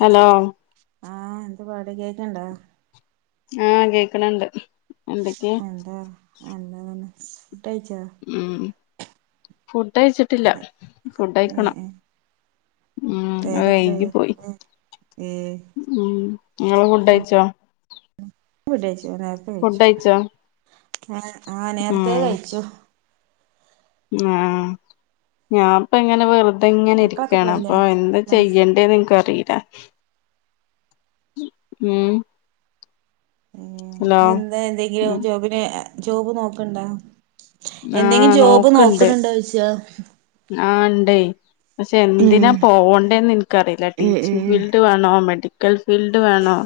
Hello ആഹ എന്ത്തു പാട കേക്കണ്ടോ ആഹ കേക്കണണ്ട് എന്തൊക്കെയ എന്താ അന്ന തന്നെ ഉം ഫുഡ അഴിച്ചിട്ടില്ല ഫുഡ ഏഹ് അഴിക്കണം ഏഹ് ഉ അ നേരെത്രയായി വൈകി പോയി ഏഹ് ഉ നിങ്ങെ ഫുഡ് അയച്ചോ ട്ടഴച്ചു നേരത്തെ കഴിച്ചു കഴിച്ചോ ആ ആഹ നേരത്തെേ കഴിച്ചു ആഹ ഞാൻപ്പ എങ്ങനെ വെറ അത ഇങ്ങനെ മക്കളൊക്കെ ഇരിക്കയാണ് പോയില്ലേ അപ്പൊ എന്താ ക്ലാസ് ചെയ്യണ്ടേന്ന് എനക്ക് അറിയില്ല ഉം ഹലോ ഉ എന്താ എന്തെങ്കിലും ഉം ജോബിനെ ജോബ് നോക്കണ്ടോ ആഹ് എന്തെങ്കിലും ജോബ് നോക്കണ്ട് നോക്കണണ്ടോ ചച്ച ആഹ് ഇണ്ടേ പക്ഷെ എന്തിനാ പോകണ്ടേന്ന് എനിക്കറിയില്ല ഏഹ് ടീച്ചിങ് ഏഹ് ഫീൽഡ് വേണോ മേഡി ഫീൽഡ് വേണോാ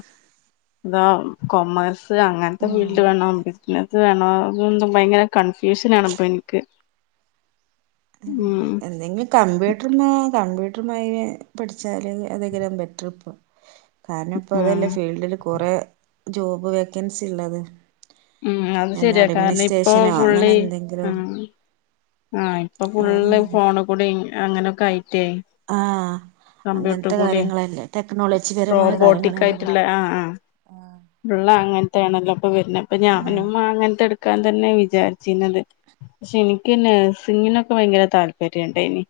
കൊമേഴ്സ് അങ്ങനത്തെ ആഹ് ഫീൽഡ് വേണോ പിത് വേണും ഭയങ്കര കൺഫ്യൂഷന ആാണ്പ്പൊ എനിക്ക് ഉം എന്തെങ്കിലും കമ്പ്യൂട്ടർ കമ്പ്യൂ പഠിച്ചാല് അതാം ബെറ്റർ ഇപ്പൊ കാരണം ഇപ്പ ഉം അതല്ലേ ഫീൽഡില് കൊറെ ജോബ് വേക്കൻസി ഉള്ളത് ഉം അത് എന്നാ ശരിയാ കാരണം ഇപ്പൊ അഡ്മിനിസ്ട്രേഷനോ അങ്ങനെ എന്തെങ്കിലോ ആഹ ഇപ്പൊ ഫുള്ള് ഫോണ കൂടി അങ്ങനെയൊക്കെ ആയിറ്റായി ആഹ് കമ്പ്യൂട്ടർ അങ്ങനത്തെ കൂടി കാര്യങ്ങളല്ലേ ടെക്നോളജി പരമായ റോബോട്ടിക് കാര്യങ്ങളല്ലേ പഠി ആയിട്ടുള്ള ആഹ ആ ഉള്ള അങ്ങന യാണല്ലോ ഇപ്പ വരുന്നത് അപ്പൊ ആഹ് ഞാനും അങ്ങനത്തെ എടുക്കാൻ തന്നെയ വിചാരിച്ചിരുന്നത് പക്ഷെ എനിക്ക് പിന്നെ സിങ്ങിനൊക്കെ ഭയങ്കര താല്പര്യുണ്ട ഇനി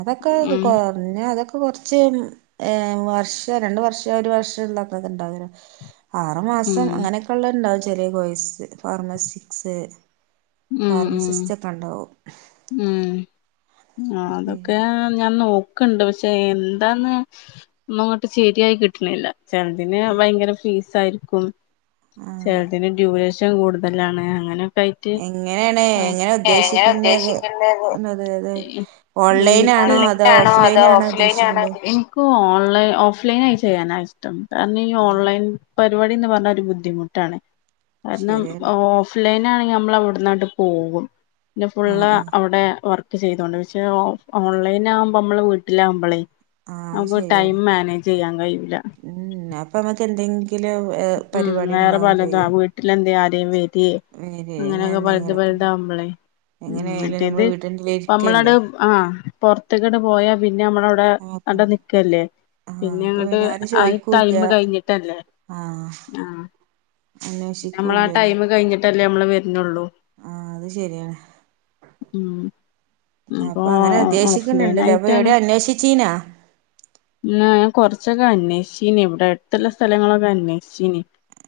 അതൊക്കെ കൊഞ്ഞെ അതൊക്കെ കൊറച്ച് ഏ വർഷ രണ്ട വർഷ ഒരു വർഷം ഇതാക്കക്കെ ഇണ്ടാവര ആറു മാസം ഉം അങ്ങനൊക്കെ ഉള്ള ഉണ്ടാവും ചെിലിയ കോഴ്സ് ഫാർമസിക്സ് ഉം ഉം ഫാർമസിസ്റ്റ് ഒക്കെ ഉണ്ടാവും ഉം ആ പി അതൊക്കെ ഞാൻ നോ ക്കണ്ട് പക്ഷെ എന്താന്ന് ഒന്നും അങ്ങോട്ട് ശരിയായി കിട്ടണില്ല ചെലതിന് ഭയങ്കര ഫീസാരിക്കും ആഹ് ചിലതിന് ഡ്യൂറേഷൻ കൂടുതലാണ് അങ്ങനെയൊക്കെ ആയിട്ട് എങ്ങനെയാണ് എങ്ങനെ ഏ ഞാൻ ഉദ്ദേശിക്കേണ്ടത് ഉദ്ദേശിക്കുന്നത് ന്നത് അത് ഓൺലൈൻ ആണോ അതോ നിനക്ക് ഓഫ് ലൈൻ അതോ ആണോ ഓഫ് ലൈൻ ആണൊ ഉദ്ദേശിക്കേണ്ടത് ചെ ഓൺലൈ ഓഫ് ലൈനായി ചെയ്യാനാ ഇഷ്ടം കാരണം ഈ ആഹ് ഓൺലൈൻ പരിപാടീന്ന് പറഞ്ഞാ ഒരു ബുദ്ധിമുട്ടാണ് കാരണം ശരിയാണ് ഓഫ് ലൈൻ ആണെങ്കിൽ നമ്മളവിടു ന്നങ്ങട്ട് പോകും പിന്നെ ആഹ് ഫുള്ള് ആഹ് അവിടെ വർ ക്ക് ചെയ്തൊണ്ട് പക്ഷെ ഓൺലൈൻ ആകുമ്പോ നമ്മള് വീട്ടിലാകുമ്പളേ ആഹ് അത് അപ്പൊ ടൈം ശരിയാണ് മാനേജ് ചെയ്യാൻ കഴിയൂല ഉം അപ്പൊ നമുക്ക് എന്തെങ്കിലും ഉം പരിപാടി വേറെ ഉണ്ടാവും പലതാ ചെയ്യും വീട്ടിലെന്തേ ആദ്യം കേറ്റിയെ ശരി അങ്ങനെ അങ്ങനെയൊക്കെ പലുതും എന്തെങ്കിലൊക്കെ വലുതാവുമ്പളേ ഉം എങ്ങനെയായാലും നമ്മള് മറ്റേത് വീട്ടിന്റെ ഇരിക്കല്ലേ നമ്മളുടേത്‌ ആ പൊറത്തേക്കങ്ങട്ട്‌ പോയാ പി ന്നെ നമ്മടെ അവിടെ നമുക്ക് അവിടെ നിക്കല്ലേ ആഹ് പിന്നെ അപ്പൊ അങ്ങോട്ട് ആരും ആ ചോദിക്കൂല്ല ടൈമ് കഴിഞ്ഞിട്ടല്ലേ ആഹ് ആ നമ്മളാ ടൈമ് കഴിഞ്ഞിട്ടല്ലേ നമ്മള് വ ആ അത് ശരിയാണ് ഉം അപ്പൊ അങ്ങനെ ഓഫ് ലൈൻ ഉദ്ദേശിക്കുന്നുണ്ടല്ലേ അപ്പൊ ആയിട്ടാണ് എവിടെ അന്വേഷിച്ചീനാ ഇന്ന് കുറച്ചൊക്കെ അന്വേഷിച്ചീനി ഇവിടെ അടുത്തുള്ള സ്ഥലങ്ങളൊക്കെ അന്വേഷിച്ചീനി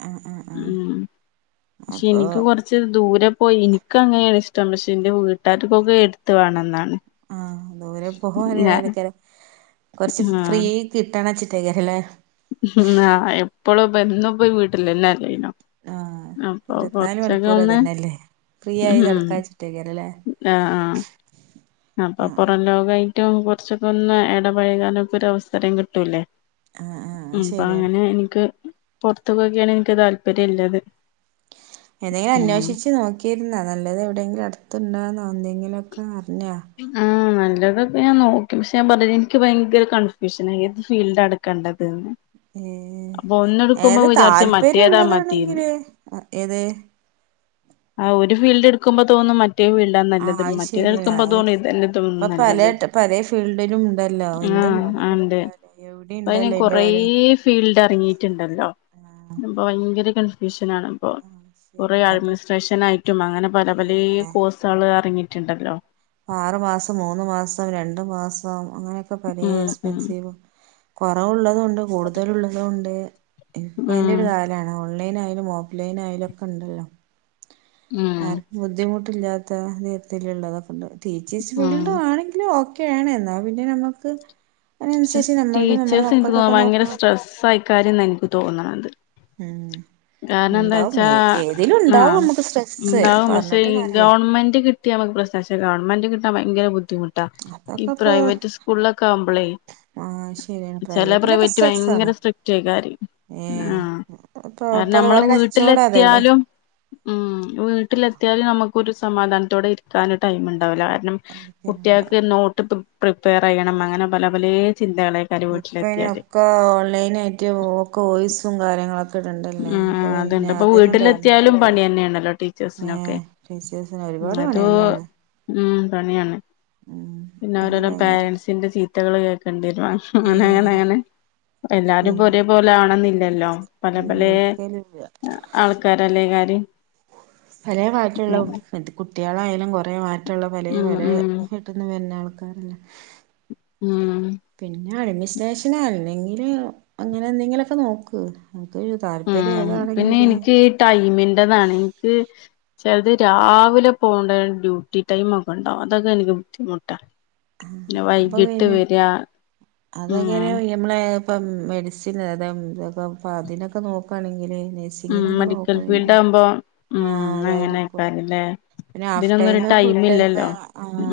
ആഹ് ആഹ് ആഹ് ഉം പക്ഷെ അപ്പൊ എനിക്ക് കൊറച്ച് ദൂരെ ഓ എനിക്ക് അങ്ങനെയാണ് ഇഷ്ടം പക്ഷെ എന്റെ വീട്ടുകർക്കൊക്കെ എടുത്ത് വേണോന്നാണ് ആ ദൂരെ [unintelligible] കൊറച്ച് ഫ്രീ കി ട്ടണ വച്ചിട്ടായിരിക്കും അല്ലേ ഉം എപ്പളും ഇപ്പം എന്നും ഇപ്പോ വീട്ടിലന്നെ അല്ലായിനോ ആഹ് അപ്പൊ ഇരുപത്തിനാല് കൊറച്ചൊക്കെ മണിക്കൂർ ഒന്ന് ഇതന്നെല്ലേ ഫ്രീ ആയി നടക്കാച്ചിട്ടേക്കരല്ലേ ആ ആ അപ്പൊ പുറം ലോകായി ഏറ്റവും കുറച്ചൊക്കെ ഒന്ന് ഇടപഴകാനൊക്കെ ഒരു അവസരം കിട്ടൂലേ ആഹ് ആഹ് അപ്പൊ ശരിയാണ് അങ്ങനെ എനിക്ക് പൊറത്തു പോകുകയാണ് എനിക്ക് താല്പര്യം ഇല്ലത് ഏതെങ്കിലും ഉം അന്വേഷിച്ച് നോക്കിയിരുന്നാ നല്ലത് എവിടെയെങ്കിലും അടുത്തുണ്ടോന്ന് എന്തെങ്കിലുമൊക്കെ അറിഞ്ഞാ ചിലതൊക്കെ ഞാൻ നോക്കി പക്ഷെ ഞാൻ പറഞ്ഞില്ലേ എനിക്ക് ഭയങ്കര കൺഫ്യൂഷനാ ഏത് ഫീൽഡാ എടുക്കേണ്ടതെന്ന് ഏ ഏതാ വിചാരിച്ചു താല്പര്യം മറ്റേതാ മതീന്ന് ഉള്ളതാണെങ്കില് ഏത് ആ ഒരു ഫീൽഡ് എടുക്കുമ്പോ തോന്നും മറ്റേ ഫീൽഡാ ആഹ് നല്ലത് അത് മറ്റേത് ശരിയാ എടുക്കുമ്പോ തോന്നും ഇത് എല്ലാത്തിനും ഇപ്പൊ പല നല്ലത് പല ഫീൽഡിലും ഉണ്ടല്ലോ ആ എന്തും ആ നമുക്ക് ഉണ്ട്. എടുക്കാലോ എവിടെ അതിന് ഉണ്ടല്ലോ അതിന്റെ കൊറേ ഓരോ ഫീൽഡ് ഇറങ്ങിട്ടുണ്ടല്ലോ ആഹ് ഭയങ്കര [unintelligible] ആഹ് കുറേ ശരിയാണ് അപ്പൊ അഡ്മിനിസ്ട്രേഷൻ ആയിട്ടും അങ്ങനെ പല പലേ കോഴ്സുകൾ ഇറങ്ങി ട്ടുണ്ടല്ലോ ആറ് മാസം മൂന്ന് മാസം രണ്ട് മാസം അങ്ങനെയൊക്കെ പലേ ഉം ഉം എക്സ്പെൻസീവും കുറവുള്ളതും ഉണ്ട് കൂടുതലുള്ളതും ഉണ്ട് ഇപ്പം അതിന്റെ ഉം ഒരു കാലമാണ് ഓൺലൈൻ ആയാലും ഓഫ് ലൈൻ ആയാലും ഒക്കെ ഉണ്ടല്ലോ ഉം ആർക്കും ബുദ്ധിമുട്ടില്ലാത്ത നിറത്തിലുള്ളതൊക്കെ ഉണ്ട് ടീച്ചേഴ്സ് ഉം ഫീൽഡ് ആണെങ്കിലും ഓ ക്കെയാണ് എന്നാ പിന്നെ നമുക്ക് അതിനനുസരിച്ച് നമ്മളതും നമ്മളെ ടീച്ചേഴ്സ് എനിക്ക് തോന്നണത് മക്കളതൊക്കെ ഭയങ്കര നോക്കാം സ്ട്രെസ്സ് ആയിക്കാരും എന്നാ എനിക്ക് തോന്നണത് ഉം കാരണം എന്താന്ന് ഉണ്ടാവും വച്ചാ ഏ ഏതിലും ആ ഉണ്ടാവും നമുക്ക് സ്ട്രെസ്സ് ഉണ്ടാവും പക്ഷെ പറഞ്ഞിട്ട് കാര്യമില്ല ഗവൺമെന്റ് കിട്ടി ക്ക് പ്രശ്നം പക്ഷേ ഗവൺമെന്റ് കിട്ടാൻ ഭയങ്കര ബുദ്ധിമുട്ടാ ഈ അതൊക്കെ ഇപ്പൊ പ്രൈവറ്റ് സ്കൂളിലൊക്കെ ആവുമ്പളേ ആ ശരിയാണ് ചെല പ്രൈവറ്റിലൊക്കെ പ്രൈവറ്റ് സ്ട്രെസ് ആണ് ഭയങ്കര സ്ട്രിക്റ്റായി കാര്യം ഏ ഇപ്പോ നമ്മള് വീട്ടിലെത്തിയാലും ഉം വീട്ടിലെ ത്തിയാലും നമുക്കൊരു സമാധാനത്തോടെ ഇരിക്കാൻ ടൈമ് ഉണ്ടാവൂല്ല. കാരണം കുട്ടിയേക്ക് നോട്ട് പ്രി പ്രിപ്പയർ ചെയ്യണം അങ്ങനെ പല പലേ ചിന്തകളേക്കാരം ഇപ്പയ്ന് വീട്ടിലെത്തിയാല് ഒക്കെ ഓൺലൈനായിറ്റും ഒക്കെ വോയിസും കാര്യങ്ങളൊ ക്കെടണ്ടല്ലേ. ആ അപ്പ അതുണ്ട് പിന്നെ ഇപ്പൊ അതിനും വീട്ടിലെത്തിയാലും ടൈമ്ട്ടൂല്ല. പണി തന്നെയാണല്ലോ ന്നെ ടീച്ചേഴ്സിനൊക്കെ ടീച്ചേഴ്സിന് ഒരുപാട് അതോ പണിയെന്നേണ്. ഉം പണിയാണ് പിന്നെ അത് ഓരോരൊ ഭയങ്കരായിട്ട് പോരൻറ്സിന്റെ ചീത്തകൾ കേക്കണ്ടിയേ രും ഏഹ് അങ്ങനെങ്ങനെ എല്ലാരുംഇപ്പൊ പിന്നെ ഒരേ പോലെ ആണം ന്നില്ലല്ലോ. പല പലേ ഇല്ലായിരിക്കലില്ല ആൾക്കാരല്ലേ കാര്. പലേ മാറ്റള്ള കുട്ടിയേളായാലും കുറേ മാറ്റള്ള പലേ ഉം പലേ ഉം വിട്ട്ന്ന് വര്നാൾ ക്കാരല്ലെ. ഉം ഇഞ്ഞ് അഡ്മിസ്ട്രേഷനാ അല്ലെങ്കിൽ അങ്ങനെ എന്തെങ്കിലൊക്കെ നോക്ക്. താല്പര്യം ഉം പിന്നെ ഏതാണെങ്കില് ഇൻക്കീ ടൈമിന്റേതാണെ. ഇൻക്ക് ചെൽത് രാവിലെ പോണ്ട ഡ്യൂട്ടി ടൈമ് ഒക്കെണ്ടാവും അതൊക്കെ ഇൻക്ക് ബുദ്ധിമുട്ടാ. ആഹ് പിന്നെ അപ്പം വൈകിട്ട് പിന്നെ വരിക അതൊക്കെ ഉം ന് യമ്മളെ ഇപ്പം മെഡിസിൻ അതം ഇതൊക്കെ പ്പ അതിനൊക്കെ നോക്കാണെങ്കില് ഉം നഴ്സിങ്ങിനൊക്കെ മെഡിക്കൽ ഫീൽഡ് നോക്കാണെങ്കില് ആവുമ്പം ഉം ആഹ് അതായിരിക്കും ന്നങ്ങനേക്കാരല്ലേ പിന്നെ ഹാഫ് ടൈം ഫുൾ ടൈം ആ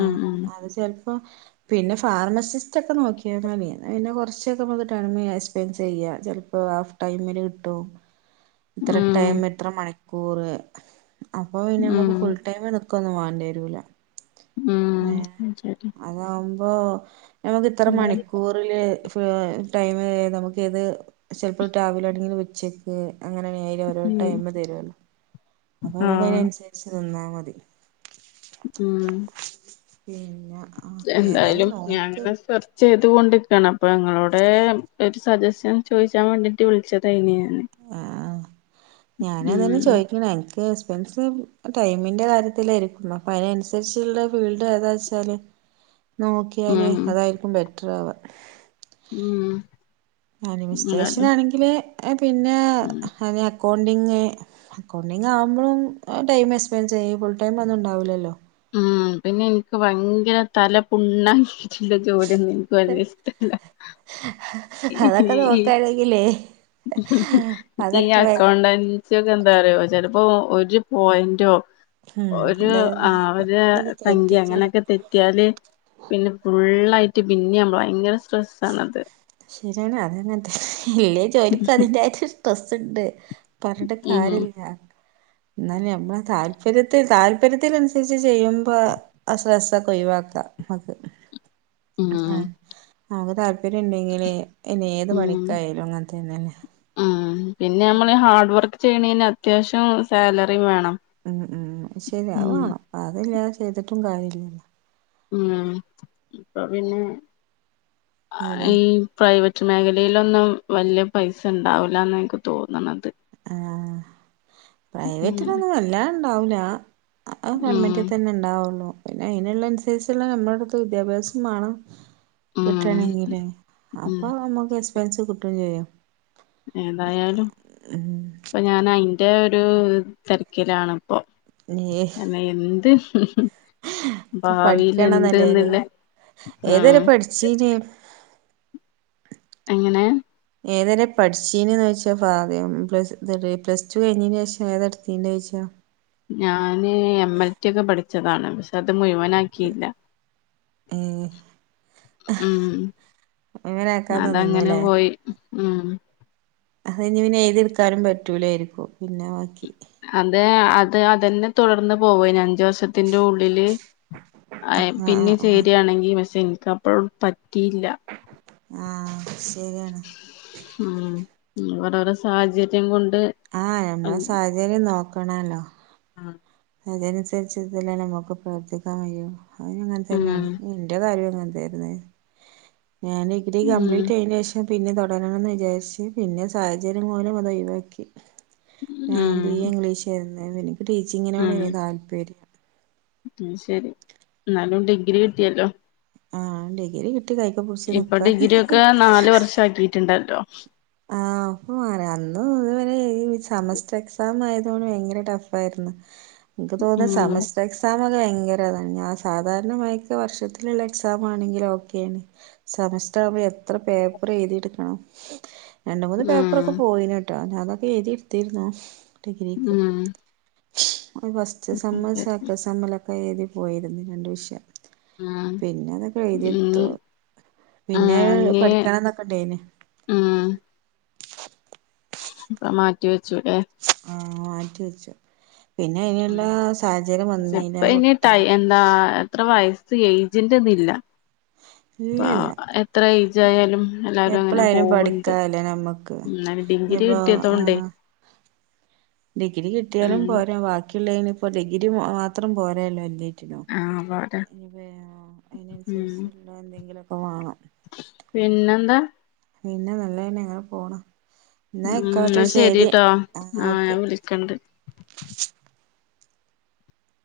ഉം ഉം അത് ചെൽപ്പം പിന്നെ ഫാർമസിസ്റ്റ് ഒക്കെ നോക്കിയാ ന്നാല്. ന്നാ പിന്നെ കുറച്ചൊക്കെ നമ്ക്ക് ടൽമ് എസ്പൻസ് ചെയ്യ. ഇപ്പോ ഹാഫ് ടൈമിൽ കിട്ടും. ഇത്ര ഉം ടൈമ് ഇത്ര മണിക്കൂറ് അപ്പൊ പിന്നെ നമുക്ക് ഉം ഫുൾ ടൈം നി ക്കൊന്നും വാണ്ടിയേരൂല. ഉം അഹ്ശരി. അതാവുമ്പോ നമുക്ക് ഇത്ര മണിക്കൂറില് [unintelligible] ടൈം നമുക്ക് ഏത് ചിലപ്പോൾ രാവിലാണെങ്കിലും ഉച്ചക്ക് അങ്ങനെ നേരെ ഓരോ ഉം ടൈമ് തരുല്ലോ അപ്പൊ നമുക്ക് ആഹ് അതിനനുസരിച്ച് നിന്നാ മതി. ഉം പിന്നെ ആഹ് ഏതായാലും എന്തായാലും ഞാൻ നോക്ക് അങ്ങനെ സെർച്ച ചെയ് തോണ്ടിക്കാണ് അപ്പൊ ഇങ്ങളോട്‌ ഒരു സജഷൻ ചോദിച്ചാൻ വേണ്ടിട്ട് വിളിച്ചതായിനിയെ. ഞാനേതായാലും ഉം ചോദിക്കണെ എനിക്ക് [unintelligible] ടൈമിന്റെ കാര്യത്തിലായിരിക്കും അപ്പതിനനുസരിച്ചുള്ള ഫീൽഡ് ഏതാ വച്ചാല് നോക്കിയാല് ഉം അതായിരിക്കും ബെറ്റർ ആവാ. ഉം അനിമിസ്റ്റേഷൻ എന്തായാലും ആണെങ്കില് പിന്നെ ഉം അ അക്കൗണ്ടിങ് അക്കൗണ്ടിങ്ങാകുമ്പോളും ടൈം എക്സ്പെൻഡ് ചെയ്യും ഫുൾ ടൈം ഒന്നും ഉണ്ടാവില്ലല്ലോ. ഉം പിന്നെ എനിക്ക് ഭയങ്കര തല പുണ്ണാ ചില ജോലിയൊന്നും എനിക്ക് വല്യ ഇഷ്ടല്ല. അതൊക്കെ നോക്കാണെങ്കിലേ ഈ അതൊക്കെ വേ അക്കൗണ്ടന്റ് ച്ചൊക്കെ എന്താറിയോ ചിലപ്പോ ഒരു പോയിന്റോ, ഉം ഒരു ആഹ് ഒരു സംഖ്യ എന്തായാലും അങ്ങനെയൊക്കെ തെറ്റിയാല് പിന്നെ ഫുള്ളായിട്ട് പിന്നെമ്മൾ ഭയങ്കര സ്ട്രെസ്സാണത് ശരിയാണ് അതങ്ങനത്തെ എല്ലാ ജോലിക്കും അതിന്റായിട്ടൊരു സ്ട്രെസ്സ് ഉണ്ട്. പറണ്ട ഉം കാര്യല്ല. എന്നാലും നമ്മള താല്പര്യത്തിൽ താല്പര്യത്തിനനുസരിച്ച് ചെയ്യുമ്പോ ആ സ്‌ട്രെസ് ഒക്കെ ഒഴിവാക്ക [unintelligible] ഉം പ്പര്യണ്ടെങ്കില് ഇനി ഏത് ഉം പണിക്കായാലും അങ്ങനത്തന്നെല്ലെ. ഉം പിന്നെ നമ്മള് ഹാർഡ് വർക്ക് ചെയ്യണന് അത്യാവശ്യം സാലറിം വേണം. ഉം ഉം ശരിയാ അത്‌ ഉം വേണം അതല്ലാതെ ചെയ്തിട്ടും കാര്യ ഇല്ലല്ലോ. ഉം ആഹ് അപ്പൊ പിന്നെ അതെ ഈ പ്രൈവറ്റ് റ്റ് മേഖലയിലൊന്നും വല്യ പൈസണ്ടാവുല എന്ന ഇൻക്ക് തോന്നണത്. ആഹ ഉം പ്രൈവറ്റിലൊന്നും വല്ലാ ഇണ്ടാവല അ ഉം ഗൺമെന്റൽ തന്നെ ഉണ്ടാവുള്ളു. പിന്നെ അതിനുള്ള അനുസരിച്ചുള്ള നമ്മുടെടുത്ത് വിദ്യാഭ്യാസം മേണം ഉം ഉം കിട്ടണെങ്കില്അപ്പൊ നമുക്ക് എക്സ്പെൻസ് കിട്ടും ചെയ്യാം. ഏതായാലും ഉം ഇപ്പൊ ഞാൻ അയിന്റെ ഒരു തിരക്കിലാണ് പ്പ അന എന്ത് ഭാവിൽ എന്തന്നില്ലേ ഏതരെ പഠിചിനി എങ്ങനെ ഏതര പഠിച്ചീന്ന് ചോദിച്ചാദ്യം പ്ലസ് പ്ലസ് ടു കഴിഞ്ഞതിന് ശേഷം ഏതെടുത്തീ ചോദിച്ചോ? ഞാന് എം എൽ ടി ഒക്കെ പഠിച്ചതാണ് പക്ഷെ അത് മുഴുവനാക്കിയില്ല. ഏ ഉം ആക്കാതെ അതങ്ങനെ പോയി ഉം അത ഇനി പിനെ എഴതെടുക്കാനും പറ്റൂലായിരിക്കോ പിന്നെ ബാക്കി അതെ അത് അതന്നെ തുടർന്ന് പോവ ഇനി അഞ്ചു വർസത്തിന്റെ ഉള്ളില് ആ ആഹ് പിന്നെ ആഹ് ആഹ് ചരിയാണെങ്കിൽ പക്ഷെ എനിക്ക് അപ്പഴ പറ്റിയില്ല. ആഹ ശരിയാണ് ഉ ഓരോര സാഹചര്യം കൊണ്ട് ആഹ ഉം ഞമ്മളെ സാഹചര്യം നോക്കണല്ലോ അതനുരിച്ച് തന്നെ നമുക്ക് പ്രവർത്തിക്കാൻ കയിയും അതിന അങ്ങനെ തന്നെയാണ് എൻ്റെ കാര്യം എങ്ങനെ [unintelligible] ഞാൻ ഡിഗ്രി ഉം കംപ്ലീറ്റ് ചെയന ശേഷം പിന്നെ തുടരണംന്ന് വിചാരിച്ച് പിന്നെ സാഹചര്യം മൂലും അത് ഒഴിവാക്കി. ഞാൻ ബി എ ഉം ഇംഗ്ലീഷ് ആരുന്നു എനിക്ക് ടീച്ചിങ്ങിനോട് എനി താല്പര്യല്ല. ഉ ശരി എന്നാലും ഡിഗ്രി കിട്ടിയല്ലോ? ആഹ് ഡിഗ്രി കി ഇപ്പൊ ഡിഗ്രി ഒക്കെ നാല് വർഷ ആക്കിട്ടുണ്ടല്ലോ ആഹ അന്നും ഇതുവരെ സെമസ്റ്റർ എക്സാം ആയതുകൊണ്ട് ഭയങ്കര ടഫായിയിരുന്നു ഇപ്പ തോന്നുന്ന ഉം സമസ്റ്റ എക്സ ഭയങ്കരാണ് സാധരണ [unintelligible] വർഷത്തിലുള്ള എക്സാം ആണെങ്കിലും ഓക്കെയണ് [unintelligible] എത്ര പേപ്പർ എഴുതിയ എടുക്കണം രണ്ട് മൂന്ന് ഉം പേപ്പറൊക്കെ പോയിന കേട്ടോ ഞാ അതൊക്കെ എഴുതി എടുത്തിന്നോ ഡിഗ്രിക്ക് ഉം ഫസ്റ്റ് സമ്മ ശരി സെക്ക സമ്മലൊക്കെ എഴുതി പോയിരുന്നു രണ്ട് വിഷ ഉം പിന്നെ അതൊക്കെ എഴുതിയടുത്തു ഇനി പിന്നെ ആഹ് ഇനി പഠിക്കണംന്നൊക്കെണ്ടന് അപ്പ മാറ്റിവെച്ചുട്ടേ ആ മാറ്റി വെച്ചു പിന്നെ അയിനുള്ള സാഹചര്യം ഉപ്പ വന്നീല്ല ഇനിട്ടായി കുട്ടികള് എന്താ എത്ര വയസ് ഏജന്റ്ന്നില്ല അപ്പ ഇല്ലല്ല എത്ര ഏജ ആയാലും എല്ലരും അങ്ങനെ എപ്പളായാലും പോവണ്ട് പഠിക്കാല്ലേ നമ്മക്ക് ഡിഗ്രി ഇനിപ്പോ കിട്ടിയതോണ്ടേ ആഹ് ഡിഗ്രി കിട്ടിയാലും ഉം പോരാ ബാക്കിയുള്ളതിനി ഇപ്പോ ഡിഗ്രി മാത്രം പോരല്ലോ എന്തും നി ആഹ് പോരാ ഉം അതിനനുസരിച്ചുള്ള എന്തെങ്കില പിന്നെന്താ പിന്നെ നല്ലതന്നെ എങ്ങനെ പോണം എന്നാ ഉം ഇക്കോട്ടെ എന്നാ ശരി ശരിട്ടോ ആ ആഹ് ഞാൻ ഓക്കെ വിളിക്കണ്ട്